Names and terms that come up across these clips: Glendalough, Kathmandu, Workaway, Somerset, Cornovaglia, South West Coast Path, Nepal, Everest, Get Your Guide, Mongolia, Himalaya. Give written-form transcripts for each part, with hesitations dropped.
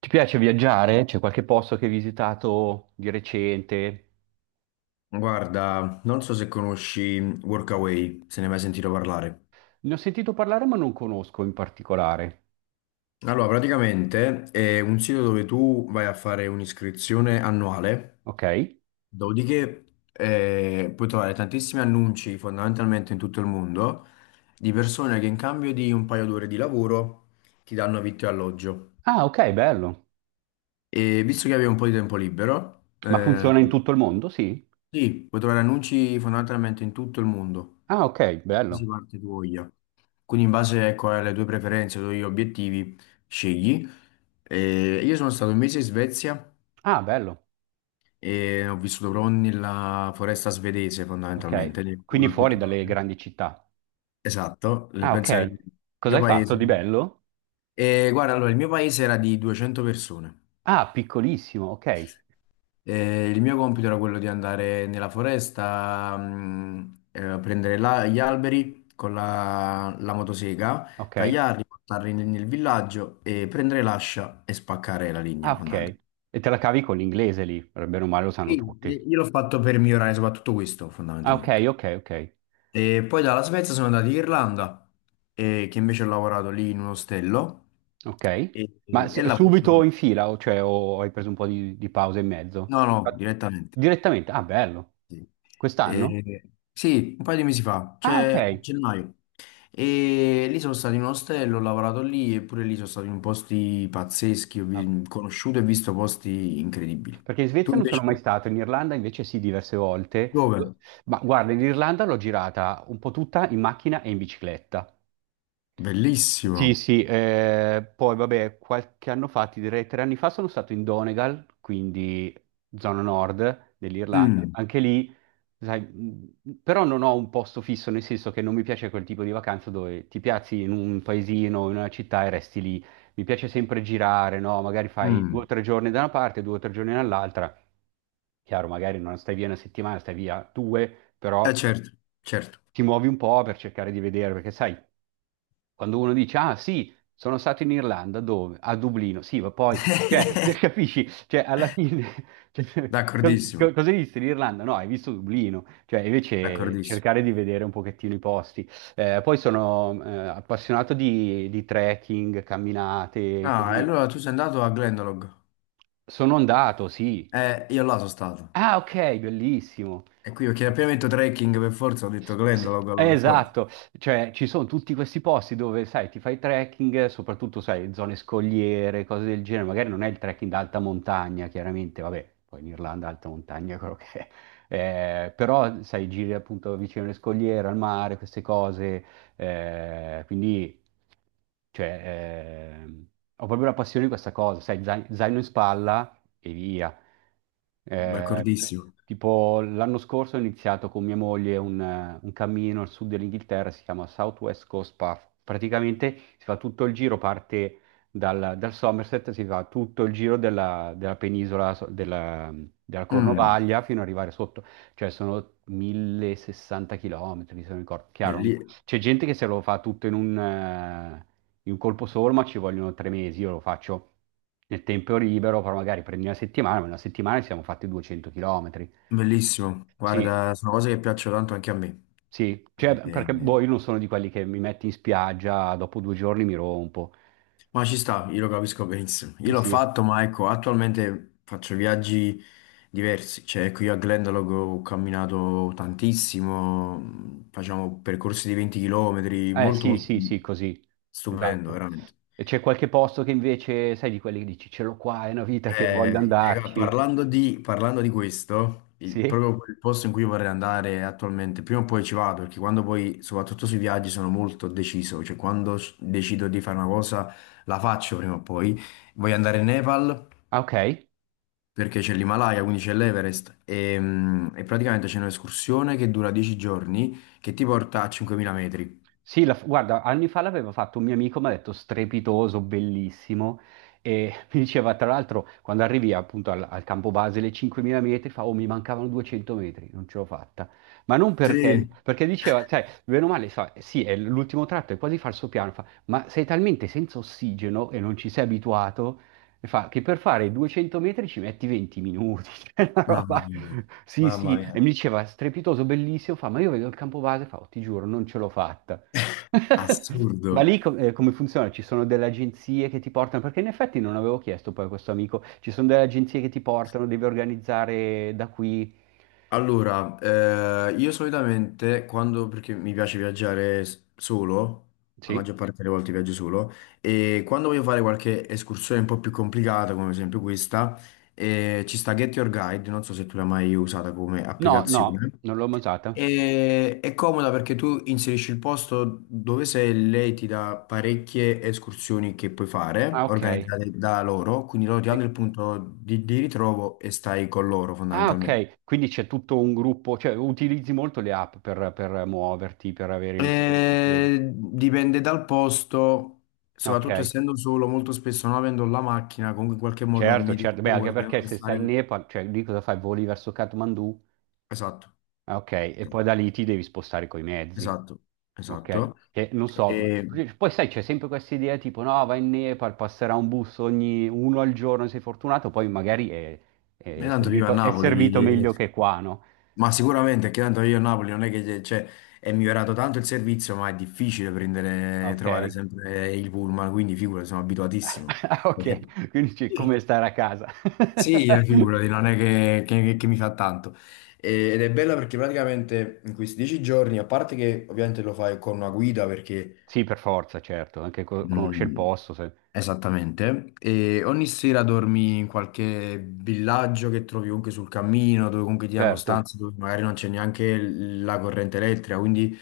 Ti piace viaggiare? C'è qualche posto che hai visitato di recente? Guarda, non so se conosci Workaway, se ne hai mai sentito parlare. Ne ho sentito parlare, ma non conosco in particolare. Allora, praticamente è un sito dove tu vai a fare un'iscrizione annuale, Ok? dopodiché puoi trovare tantissimi annunci fondamentalmente in tutto il mondo di persone che in cambio di un paio d'ore di lavoro ti danno vitto e alloggio. Ah, ok, bello. E visto che avevi un po' di tempo libero, Ma funziona in tutto il mondo? Sì. sì, puoi trovare annunci fondamentalmente in tutto il mondo. Ah, ok, Si bello. parte tu voglia. Quindi in base, ecco, alle tue preferenze, ai tuoi obiettivi, scegli. E io sono stato 1 mese in Svezia Ah, bello. e ho vissuto proprio nella foresta svedese fondamentalmente, Ok. nel Quindi nulla fuori dalle pittorale. grandi città. Esatto, Ah, ok. penso il Cosa mio hai, sì, fatto paese. di bello? E guarda, allora, il mio paese era di 200 persone. Ah, piccolissimo. Ok. Il mio compito era quello di andare nella foresta, a prendere gli alberi con la motosega, Ok. tagliarli, portarli nel villaggio e prendere l'ascia e spaccare la legna, Ah, ok. fondamentalmente. E te la cavi con l'inglese lì, per bene o male lo sanno Sì, tutti. io l'ho fatto per migliorare soprattutto questo, Ah, ok, fondamentalmente. ok, ok. E poi dalla Svezia sono andato in Irlanda, che invece ho lavorato lì in un ostello Ok. e, Ma e lavoro solo. subito in fila, o, cioè, o hai preso un po' di pausa in mezzo? No, no, direttamente. Direttamente? Ah, bello. Sì, Quest'anno? Sì, un paio di mesi fa, Ah, cioè a ok. gennaio. E lì sono stato in un ostello, ho lavorato lì e pure lì sono stato in posti pazzeschi, Ah, ok. Conosciuto e visto posti incredibili. Perché in Tu Svezia non sono mai invece? stato, in Irlanda invece sì, diverse volte. Dove? Ma guarda, in Irlanda l'ho girata un po' tutta in macchina e in bicicletta. Sì, Bellissimo. sì, poi vabbè, qualche anno fa, ti direi 3 anni fa, sono stato in Donegal, quindi zona nord dell'Irlanda. Mm, Anche lì, sai, però non ho un posto fisso, nel senso che non mi piace quel tipo di vacanza dove ti piazzi in un paesino, in una città e resti lì. Mi piace sempre girare, no? Magari fai due o mm. tre giorni da una parte, 2 o 3 giorni dall'altra. Chiaro, magari non stai via una settimana, stai via due, Eh però certo, certo. ti muovi un po' per cercare di vedere, perché sai. Quando uno dice, ah sì, sono stato in Irlanda, dove? A Dublino, sì, ma poi, cioè, capisci? Cioè, alla fine, cioè, D'accordissimo, cosa hai visto in Irlanda? No, hai visto Dublino, cioè, invece d'accordissimo. cercare di vedere un pochettino i posti. Poi sono appassionato di trekking, camminate, Ah, e così. allora tu sei andato a Glendalough? Sono andato, sì. Io là sono stato. Ah, ok, bellissimo. E qui perché appena ho detto trekking per forza, ho detto Sì, Glendalough allora per forza. esatto, cioè ci sono tutti questi posti dove, sai, ti fai trekking, soprattutto, sai, zone scogliere, cose del genere, magari non è il trekking d'alta montagna, chiaramente, vabbè, poi in Irlanda alta montagna è quello che è, eh, però, sai, giri appunto vicino alle scogliere, al mare, queste cose, quindi, cioè, ho proprio la passione di questa cosa, sai, zaino in spalla e via. Eh, t- D'accordissimo. tipo l'anno scorso ho iniziato con mia moglie un cammino al sud dell'Inghilterra, si chiama South West Coast Path. Praticamente si fa tutto il giro, parte dal Somerset, si fa tutto il giro della, della penisola, della Mm, Cornovaglia fino ad arrivare sotto, cioè sono 1.060 chilometri, se non ricordo. Chiaro, belli- c'è gente che se lo fa tutto in un colpo solo, ma ci vogliono 3 mesi, io lo faccio nel tempo libero, però magari prendi una settimana, ma in una settimana ci siamo fatti 200 km. bellissimo. Sì, Guarda, sono cose che piacciono tanto anche a me. sì, cioè, Eh, perché boh, io non sono di quelli che mi metti in spiaggia, dopo 2 giorni mi rompo. ma ci sta, io lo capisco benissimo. Io l'ho Sì. fatto, ma ecco, attualmente faccio viaggi diversi. Cioè, qui a Glendalough ho camminato tantissimo, facciamo percorsi di 20 km, Eh molto, sì, molto sì, sì, così, stupendo, esatto. veramente. E c'è qualche posto che invece, sai, di quelli che dici, ce l'ho qua, è una vita che voglio andarci. Parlando di questo, Sì? proprio il posto in cui vorrei andare attualmente, prima o poi ci vado, perché quando poi, soprattutto sui viaggi, sono molto deciso, cioè quando decido di fare una cosa, la faccio prima o poi. Voglio andare in Nepal Ah, ok. perché c'è l'Himalaya, quindi c'è l'Everest e praticamente c'è un'escursione che dura 10 giorni che ti porta a 5.000 metri. Sì, guarda, anni fa l'aveva fatto un mio amico, mi ha detto strepitoso, bellissimo, e mi diceva tra l'altro quando arrivi appunto al campo base le 5.000 metri, fa, oh mi mancavano 200 metri, non ce l'ho fatta, ma non perché, Sì, perché diceva, sai, bene o male, sa, sì, è l'ultimo tratto, è quasi falso piano, fa, ma sei talmente senza ossigeno e non ci sei abituato, e fa, che per fare 200 metri ci metti 20 minuti, cioè una mamma roba... mia, Sì, mamma sì, mia, e mi diceva strepitoso, bellissimo, fa, ma io vedo il campo base, fa, "Oh, ti giuro, non ce l'ho fatta." assurdo. Ma lì come funziona? Ci sono delle agenzie che ti portano, perché in effetti non avevo chiesto poi a questo amico, ci sono delle agenzie che ti portano, devi organizzare da qui. Allora, io solitamente quando, perché mi piace viaggiare solo, la Sì? maggior parte delle volte viaggio solo, e quando voglio fare qualche escursione un po' più complicata, come ad esempio questa, ci sta Get Your Guide, non so se tu l'hai mai usata come No, no, applicazione, non l'ho mai usata. e è comoda perché tu inserisci il posto dove sei e lei ti dà parecchie escursioni che puoi Ah, fare, ok. organizzate da loro, quindi loro ti danno Sì. il punto di ritrovo e stai con loro Ah, fondamentalmente. ok. Quindi c'è tutto un gruppo, cioè utilizzi molto le app per muoverti, per avere i riferimenti. Vedo. Dipende dal posto, Ok, soprattutto essendo solo, molto spesso non avendo la macchina, comunque in qualche modo certo, mi devo certo. Beh, anche muovere per perché non se stai in stare. Nepal, cioè lì cosa fai? Voli verso Kathmandu? Esatto, Ah, ok, e poi da lì ti devi spostare coi mezzi. esatto, Ok, esatto. che non so, E, perché poi sai, c'è sempre questa idea tipo no, va in Nepal, passerà un bus ogni uno al giorno, sei fortunato, poi magari e è tanto vivo a servito, ma è no, servito Napoli, meglio che qua, no? ma sicuramente che tanto io a Napoli non è che cioè, è migliorato tanto il servizio, ma è difficile Ma prendere, trovare ok, sempre il pullman, quindi figura, sono abituatissimo. poi, ok, quindi c'è come stare a casa. Sì, Ma poi. figurati, non è che mi fa tanto. Ed è bella perché praticamente in questi 10 giorni, a parte che ovviamente lo fai con una guida perché Sì, per forza, certo, anche conosce il mm, posto, esattamente. E ogni sera dormi in qualche villaggio che trovi comunque sul cammino, dove comunque ti danno certo. stanze dove magari non c'è neanche la corrente elettrica, quindi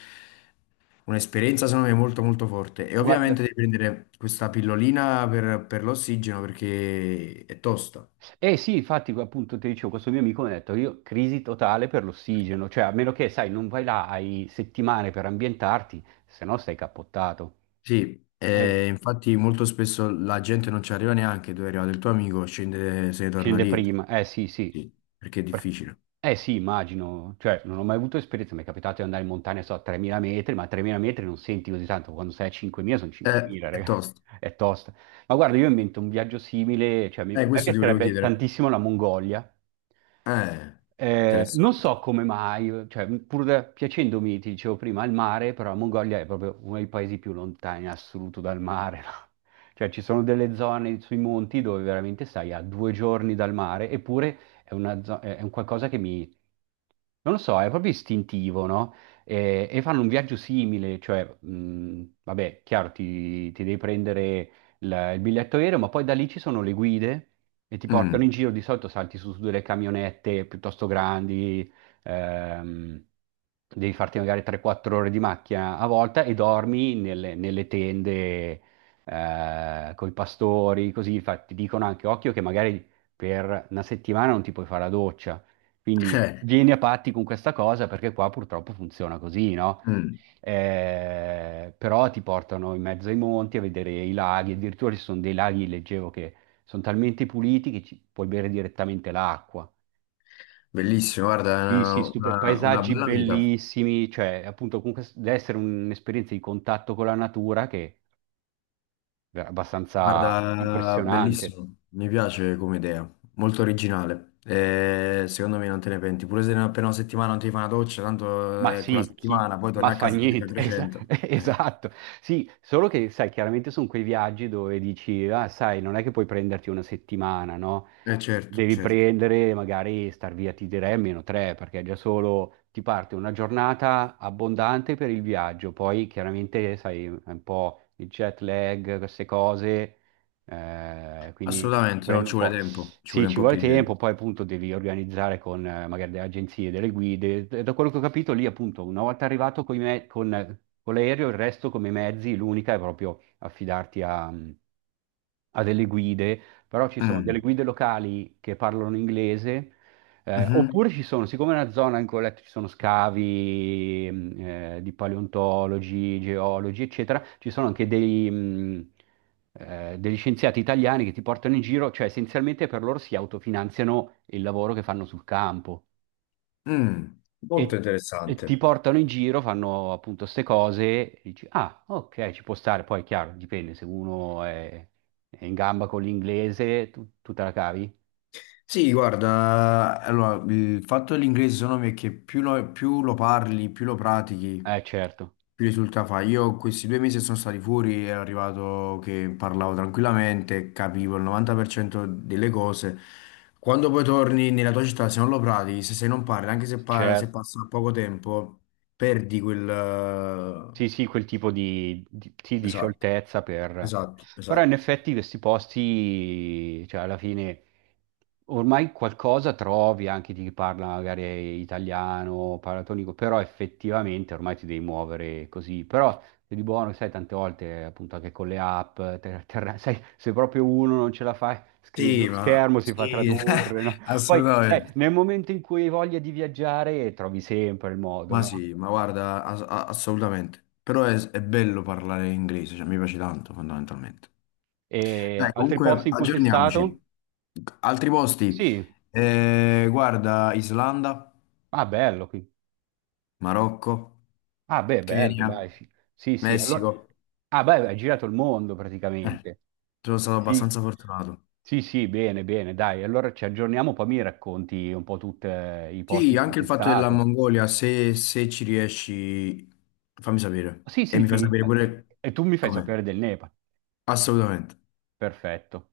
un'esperienza secondo me molto molto forte. E ovviamente Guarda, devi prendere questa pillolina per l'ossigeno perché è tosta. eh sì, infatti, appunto, ti dicevo, questo mio amico mi ha detto, io crisi totale per l'ossigeno, cioè a meno che, sai, non vai là, hai settimane per ambientarti, se no stai cappottato. Sì, Eh, e infatti molto spesso la gente non ci arriva neanche dove è arrivato il tuo amico, scende, se ne torna scende dietro. prima, eh sì, sì. Sì, perché è Per- difficile. Eh sì, immagino, cioè non ho mai avuto esperienza, mi è capitato di andare in montagna, so, a 3.000 metri, ma a 3.000 metri non senti così tanto, quando sei a 5.000 sono 5.000, È ragazzi, tosto. è tosta. Ma guarda, io invento un viaggio simile, cioè a me Questo ti volevo piacerebbe chiedere. tantissimo la Mongolia. Eh, Non Interessante. so come mai, cioè, pur piacendomi, ti dicevo prima, il mare, però la Mongolia è proprio uno dei paesi più lontani in assoluto dal mare, no? Cioè, ci sono delle zone sui monti dove veramente stai a 2 giorni dal mare, eppure è è un qualcosa che non lo so, è proprio istintivo, no? E fanno un viaggio simile, cioè, vabbè, chiaro, ti devi prendere il biglietto aereo, ma poi da lì ci sono le guide e ti portano Mm. in giro, di solito salti su, su delle camionette piuttosto grandi, ehm, devi farti magari 3-4 ore di macchina a volta e dormi nelle, nelle tende con i pastori, così ti dicono anche occhio che magari per una settimana non ti puoi fare la doccia. Quindi Eh, vieni a patti con questa cosa perché qua purtroppo funziona così, no? mm. Però ti portano in mezzo ai monti a vedere i laghi, addirittura ci sono dei laghi, leggevo, che sono talmente puliti che ci puoi bere direttamente l'acqua. Bellissimo, guarda, Sì, una, sì, una- una paesaggi bella vita. bellissimi, cioè appunto comunque deve essere un'esperienza di contatto con la natura che è abbastanza Guarda, impressionante. bellissimo. Mi piace come idea, molto originale. Secondo me non te ne penti. Pure se appena una settimana non ti fai una doccia, tanto Ma è quella sì, settimana, poi torni ma a fa casa e te ne fai niente, Esa- 300. Eh. esatto. Sì, solo che, sai, chiaramente sono quei viaggi dove dici, ah, sai, non è che puoi prenderti una settimana, no? Certo, Devi certo, prendere, magari star via, ti direi almeno tre, perché già solo ti parte una giornata abbondante per il viaggio, poi chiaramente, sai, è un po' il jet lag, queste cose, quindi assolutamente, no, prendo ci un vuole po'. tempo, ci Sì, vuole un ci po' vuole più di tempo. tempo, poi appunto devi organizzare con magari delle agenzie, delle guide. E da quello che ho capito lì, appunto, una volta arrivato coi con l'aereo, il resto come mezzi, l'unica è proprio affidarti a delle guide, però ci sono delle Mm. guide locali che parlano inglese, Mhm. oppure ci sono, siccome è una zona in cui ho letto ci sono scavi di paleontologi, geologi, eccetera, ci sono anche degli scienziati italiani che ti portano in giro, cioè essenzialmente per loro si autofinanziano il lavoro che fanno sul campo Mm. e, Molto ottimo. E ti interessante. portano in giro, fanno appunto ste cose, e dici, ah, ok, ci può stare, poi è chiaro, dipende, se uno è in gamba con l'inglese, tu te la cavi? Sì, guarda, allora, il fatto dell'inglese secondo me è che più lo parli, più lo pratichi, Certo, più risulta fa. Io questi due mesi che sono stati fuori e è arrivato che parlavo tranquillamente, capivo il 90% delle cose. Quando poi torni nella tua città, se non lo pratichi, se non parli, anche se certo. passa poco tempo, perdi quel. Sì, sì, quel tipo sì, di Esatto, scioltezza per... esatto, Però in esatto. effetti questi posti, cioè alla fine, ormai qualcosa trovi anche di chi parla magari italiano, paratonico, però effettivamente ormai ti devi muovere così. Però se di buono, sai, tante volte appunto anche con le app, sai, se proprio uno non ce la fa, scrive Sì, sullo schermo, si fa Sì, tradurre, no? Poi, sai, assolutamente. nel momento in cui hai voglia di viaggiare, trovi sempre il modo, Ma no? sì, ma guarda, assolutamente. Però è bello parlare inglese, cioè mi piace tanto fondamentalmente. E Dai, altri comunque posti in cui sei stato? aggiorniamoci. Altri posti? Sì. Guarda, Islanda, Ah, bello. Marocco, Ah, beh, bello, Kenya, dai. Sì, sì. Sì, allora... Messico. Ah, beh, hai girato il mondo Eh, praticamente. Sono stato Sì. abbastanza fortunato. Sì, sì, bene, bene, dai. Allora ci aggiorniamo, poi mi racconti un po' tutti i posti Sì, in cui anche il sei fatto della stato. Mongolia, se ci riesci, fammi sapere. Sì, E sì, mi fai ti... sapere pure E tu mi fai com'è. sapere del Nepal. Assolutamente. Perfetto.